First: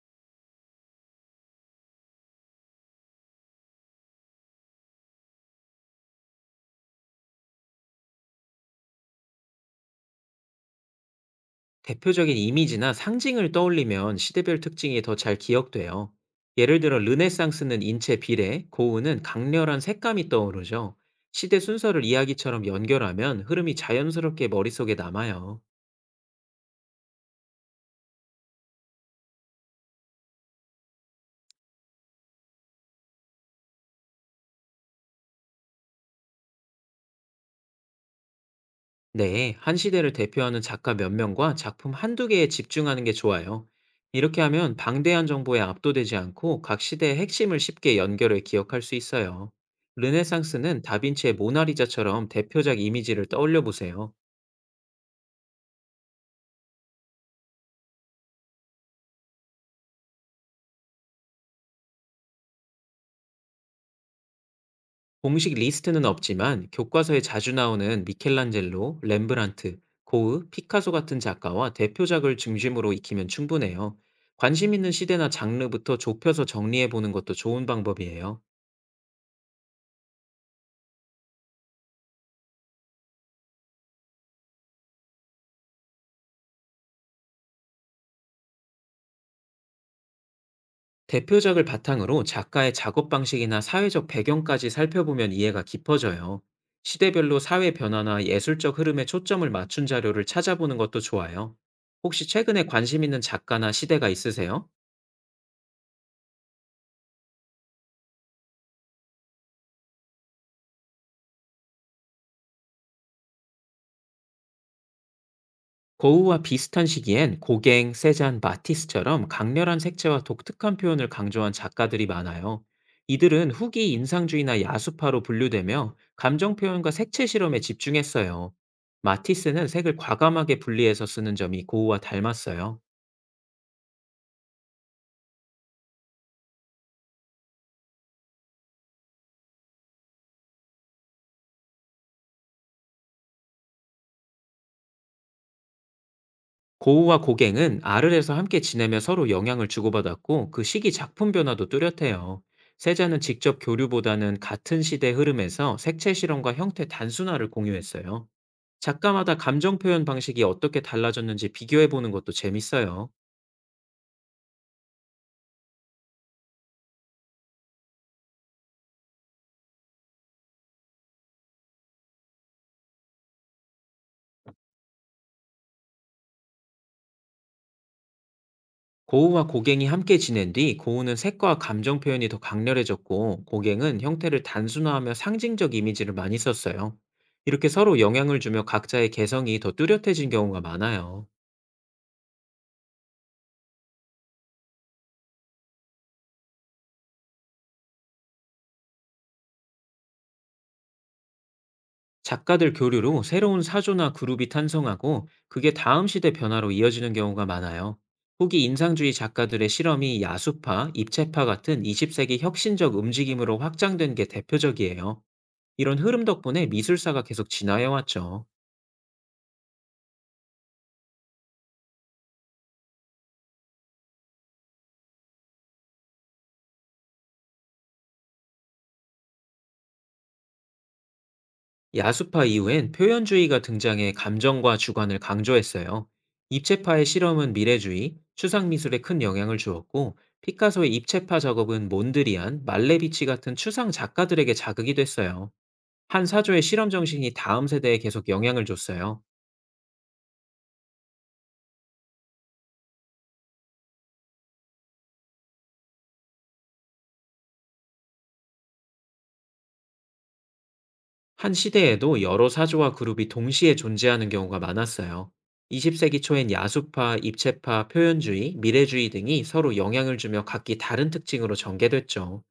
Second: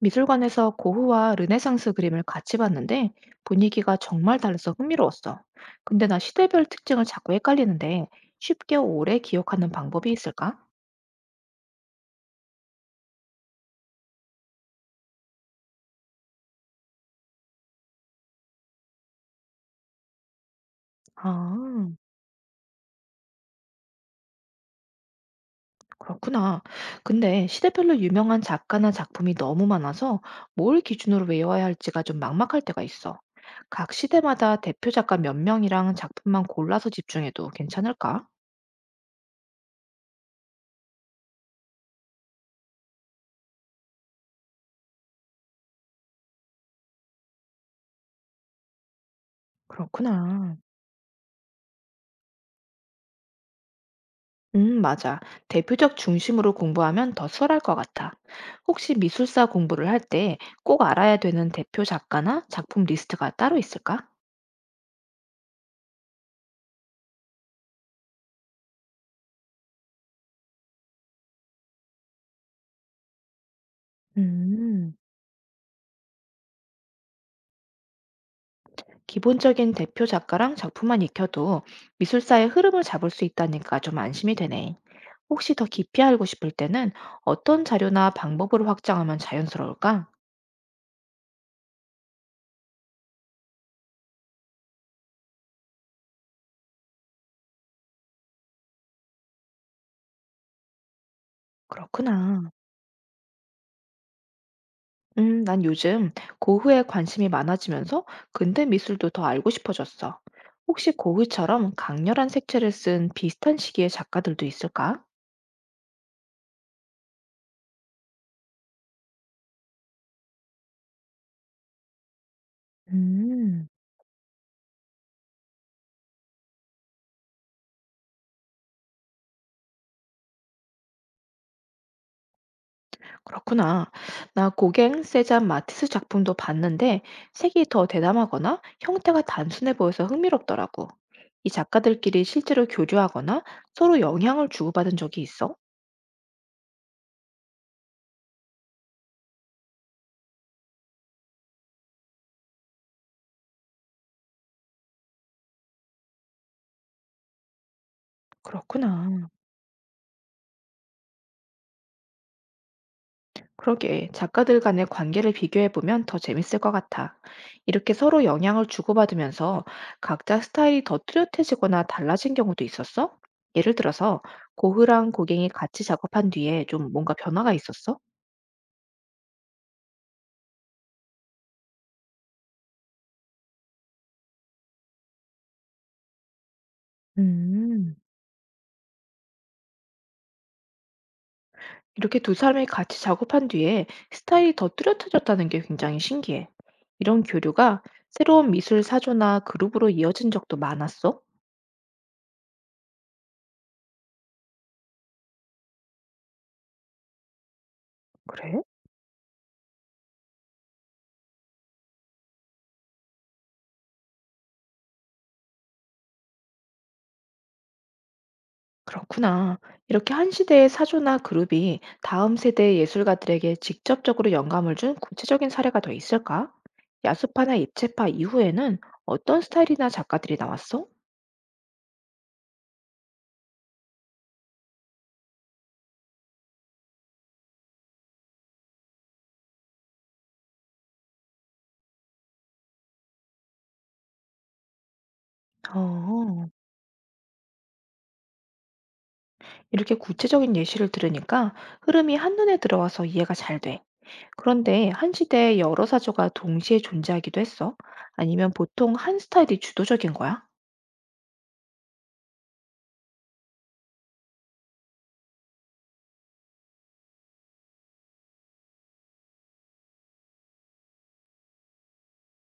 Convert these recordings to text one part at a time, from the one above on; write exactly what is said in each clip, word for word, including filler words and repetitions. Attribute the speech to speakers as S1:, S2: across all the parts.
S1: 미술관에서 고흐와 르네상스 그림을 같이 봤는데 분위기가 정말 달라서 흥미로웠어. 근데 나 시대별 특징을 자꾸 헷갈리는데 쉽게 오래 기억하는 방법이 있을까?
S2: 대표적인 이미지나 상징을 떠올리면 시대별 특징이 더 잘 기억돼요. 예를 들어 르네상스는 인체 비례, 고흐는 강렬한 색감이 떠오르죠. 시대
S1: 아,
S2: 순서를 이야기처럼 연결하면 흐름이 자연스럽게 머릿속에 남아요.
S1: 그렇구나. 근데 시대별로 유명한 작가나 작품이 너무 많아서 뭘 기준으로 외워야 할지가 좀 막막할 때가 있어. 각 시대마다 대표 작가 몇 명이랑 작품만 골라서 집중해도 괜찮을까?
S2: 네, 한 시대를 대표하는 작가 몇 명과 작품 한두 개에 집중하는 게 좋아요. 이렇게 하면 방대한 정보에 압도되지 않고 각 시대의 핵심을 쉽게 연결해 기억할 수 있어요.
S1: 그렇구나.
S2: 르네상스는 다빈치의 모나리자처럼 대표작 이미지를 떠올려 보세요.
S1: 음, 맞아. 대표적 중심으로 공부하면 더 수월할 것 같아. 혹시 미술사 공부를 할 때 꼭 알아야 되는 대표 작가나 작품 리스트가 따로 있을까?
S2: 공식 리스트는 없지만 교과서에 자주 나오는 미켈란젤로, 렘브란트, 고흐, 피카소 같은 작가와 대표작을 중심으로 익히면 충분해요. 관심 있는
S1: 음,
S2: 시대나 장르부터 좁혀서 정리해 보는 것도 좋은 방법이에요.
S1: 기본적인 대표 작가랑 작품만 익혀도 미술사의 흐름을 잡을 수 있다니까 좀 안심이 되네. 혹시 더 깊이 알고 싶을 때는 어떤 자료나 방법으로 확장하면 자연스러울까?
S2: 대표작을 바탕으로 작가의 작업 방식이나 사회적 배경까지 살펴보면 이해가 깊어져요. 시대별로 사회 변화나 예술적 흐름에 초점을 맞춘 자료를 찾아보는 것도 좋아요. 혹시
S1: 그렇구나.
S2: 최근에 관심 있는 작가나 시대가 있으세요?
S1: 음, 난 요즘 고흐에 관심이 많아지면서 근대 미술도 더 알고 싶어졌어. 혹시 고흐처럼 강렬한 색채를 쓴 비슷한 시기의 작가들도 있을까?
S2: 고우와 비슷한 시기엔 고갱, 세잔, 마티스처럼 강렬한 색채와 독특한 표현을 강조한 작가들이 많아요. 이들은
S1: 음,
S2: 후기 인상주의나 야수파로 분류되며 감정 표현과 색채 실험에 집중했어요. 마티스는 색을 과감하게 분리해서 쓰는 점이 고우와 닮았어요.
S1: 그렇구나. 나 고갱, 세잔, 마티스 작품도 봤는데 색이 더 대담하거나 형태가 단순해 보여서 흥미롭더라고. 이 작가들끼리 실제로 교류하거나 서로 영향을 주고받은 적이 있어?
S2: 고우와 고갱은 알을 해서 함께 지내며 서로 영향을 주고받았고 그 시기 작품 변화도 뚜렷해요. 세자는 직접 교류보다는 같은 시대 흐름에서 색채 실험과 형태 단순화를 공유했어요.
S1: 그렇구나.
S2: 작가마다 감정 표현 방식이 어떻게 달라졌는지 비교해 보는 것도 재밌어요.
S1: 그러게 작가들 간의 관계를 비교해 보면 더 재밌을 것 같아. 이렇게 서로 영향을 주고받으면서 각자 스타일이 더 뚜렷해지거나 달라진 경우도 있었어? 예를 들어서 고흐랑 고갱이 같이 작업한 뒤에 좀 뭔가 변화가 있었어?
S2: 고우와 고갱이 함께 지낸 뒤 고우는 색과 감정 표현이 더 강렬해졌고 고갱은 형태를 단순화하며 상징적 이미지를 많이 썼어요. 이렇게
S1: 음,
S2: 서로 영향을 주며 각자의 개성이 더 뚜렷해진 경우가 많아요.
S1: 이렇게 두 사람이 같이 작업한 뒤에 스타일이 더 뚜렷해졌다는 게 굉장히 신기해. 이런 교류가 새로운 미술 사조나 그룹으로 이어진 적도 많았어?
S2: 작가들 교류로 새로운 사조나 그룹이 탄생하고 그게 다음 시대 변화로 이어지는 경우가 많아요.
S1: 그래?
S2: 후기 인상주의 작가들의 실험이 야수파, 입체파 같은 이십 세기 혁신적 움직임으로 확장된 게 대표적이에요. 이런 흐름 덕분에 미술사가 계속 진화해왔죠.
S1: 그렇구나. 이렇게 한 시대의 사조나 그룹이 다음 세대의 예술가들에게 직접적으로 영감을 준 구체적인 사례가 더 있을까? 야수파나 입체파 이후에는 어떤 스타일이나 작가들이 나왔어?
S2: 야수파 이후엔 표현주의가 등장해 감정과 주관을 강조했어요. 입체파의 실험은 미래주의, 추상미술에 큰 영향을 주었고, 피카소의 입체파 작업은 몬드리안, 말레비치 같은 추상 작가들에게 자극이 됐어요. 한
S1: 어,
S2: 사조의 실험 정신이 다음 세대에 계속 영향을 줬어요.
S1: 이렇게 구체적인 예시를 들으니까 흐름이 한눈에 들어와서 이해가 잘 돼. 그런데 한 시대에 여러 사조가 동시에 존재하기도 했어? 아니면 보통 한 스타일이 주도적인 거야?
S2: 한 시대에도 여러 사조와 그룹이 동시에 존재하는 경우가 많았어요. 이십 세기 초엔 야수파, 입체파, 표현주의, 미래주의 등이 서로 영향을 주며 각기 다른 특징으로 전개됐죠.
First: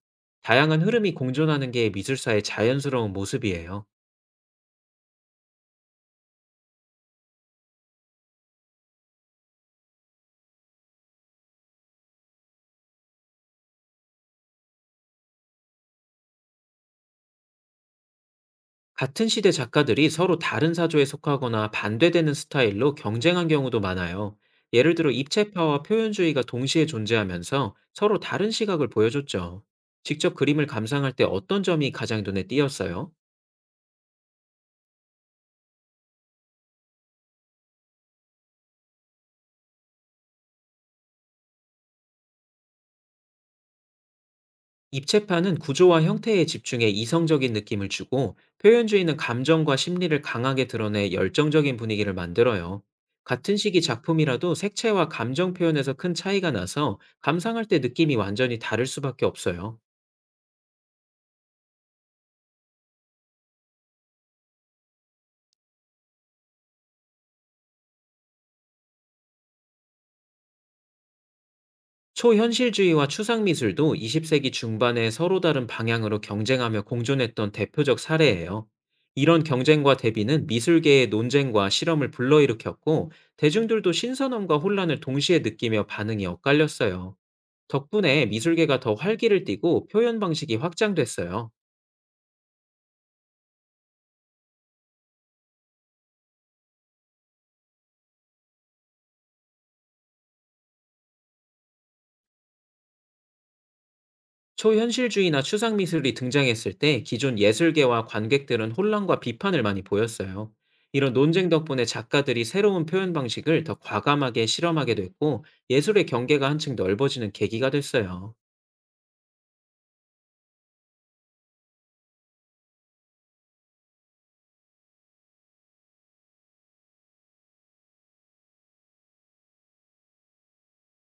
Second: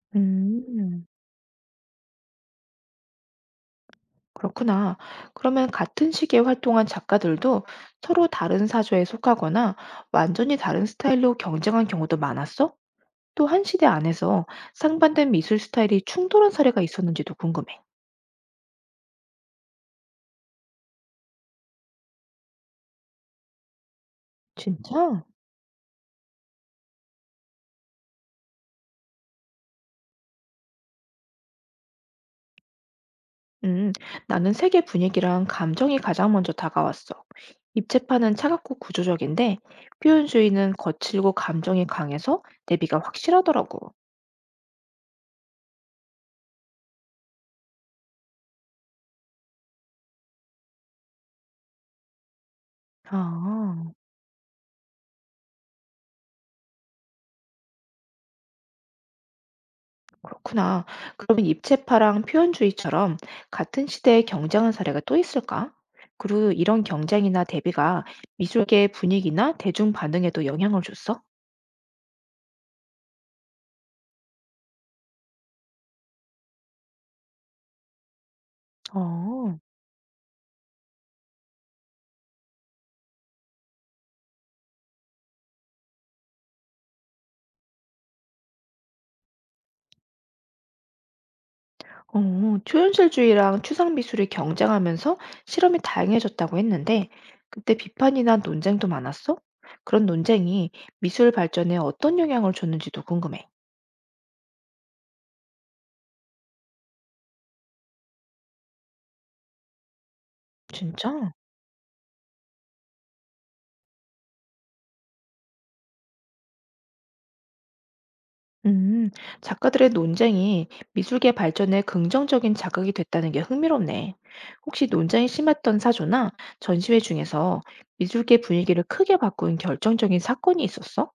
S2: 다양한
S1: 음.
S2: 흐름이 공존하는 게 미술사의 자연스러운 모습이에요.
S1: 그렇구나. 그러면 같은 시기에 활동한 작가들도 서로 다른 사조에 속하거나 완전히 다른 스타일로 경쟁한 경우도 많았어? 또 한 시대 안에서 상반된 미술 스타일이 충돌한 사례가 있었는지도 궁금해.
S2: 같은 시대 작가들이 서로 다른 사조에 속하거나 반대되는 스타일로 경쟁한 경우도 많아요. 예를 들어
S1: 진짜?
S2: 입체파와 표현주의가 동시에 존재하면서 서로 다른 시각을 보여줬죠. 직접 그림을 감상할 때 어떤 점이 가장 눈에 띄었어요?
S1: 음, 나는 세계 분위기랑 감정이 가장 먼저 다가왔어. 입체파는 차갑고 구조적인데 표현주의는 거칠고 감정이 강해서 대비가 확실하더라고.
S2: 입체파는 구조와 형태에 집중해 이성적인 느낌을 주고 표현주의는 감정과 심리를 강하게 드러내 열정적인 분위기를 만들어요. 같은 시기
S1: 아.
S2: 작품이라도 색채와 감정 표현에서 큰 차이가 나서 감상할 때 느낌이 완전히 다를 수밖에 없어요.
S1: 그렇구나. 그러면 입체파랑 표현주의처럼 같은 시대의 경쟁한 사례가 또 있을까? 그리고 이런 경쟁이나 대비가 미술계의 분위기나 대중 반응에도 영향을 줬어?
S2: 초현실주의와 추상미술도 이십 세기 중반에 서로 다른 방향으로 경쟁하며 공존했던 대표적 사례예요. 이런
S1: 어,
S2: 경쟁과 대비는 미술계의 논쟁과 실험을 불러일으켰고, 대중들도 신선함과 혼란을 동시에 느끼며 반응이 엇갈렸어요. 덕분에 미술계가 더 활기를 띠고 표현 방식이 확장됐어요.
S1: 어, 초현실주의랑 추상미술이 경쟁하면서 실험이 다양해졌다고 했는데, 그때 비판이나 논쟁도 많았어? 그런 논쟁이 미술 발전에 어떤 영향을 줬는지도 궁금해.
S2: 초현실주의나 추상 미술이 등장했을 때 기존 예술계와 관객들은 혼란과 비판을 많이 보였어요. 이런
S1: 진짜?
S2: 논쟁 덕분에 작가들이 새로운 표현 방식을 더 과감하게 실험하게 됐고 예술의 경계가 한층 넓어지는 계기가 됐어요.
S1: 음, 작가들의 논쟁이 미술계 발전에 긍정적인 자극이 됐다는 게 흥미롭네. 혹시 논쟁이 심했던 사조나 전시회 중에서 미술계 분위기를 크게 바꾼 결정적인 사건이 있었어?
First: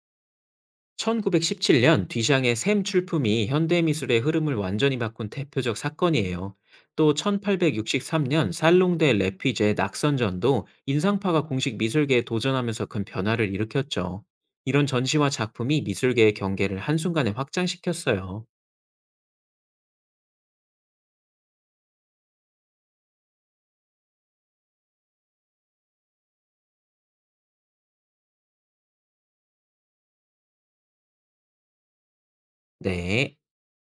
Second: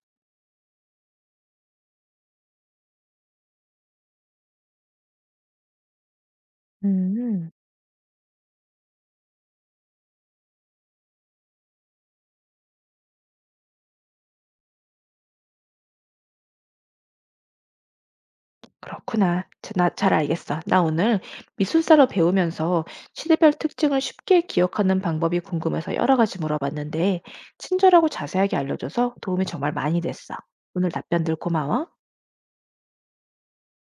S2: 천구백십칠 년 뒤샹의 샘 출품이 현대미술의 흐름을 완전히 바꾼 대표적 사건이에요. 또
S1: 음,
S2: 천팔백육십삼 년 살롱대 레피제 낙선전도 인상파가 공식 미술계에 도전하면서 큰 변화를 일으켰죠. 이런 전시와 작품이 미술계의 경계를 한순간에 확장시켰어요.
S1: 그렇구나. 자, 나잘 알겠어. 나 오늘 미술사로 배우면서 시대별 특징을 쉽게 기억하는 방법이 궁금해서 여러 가지 물어봤는데, 친절하고 자세하게 알려줘서 도움이 정말 많이 됐어. 오늘 답변들 고마워.
S2: 네.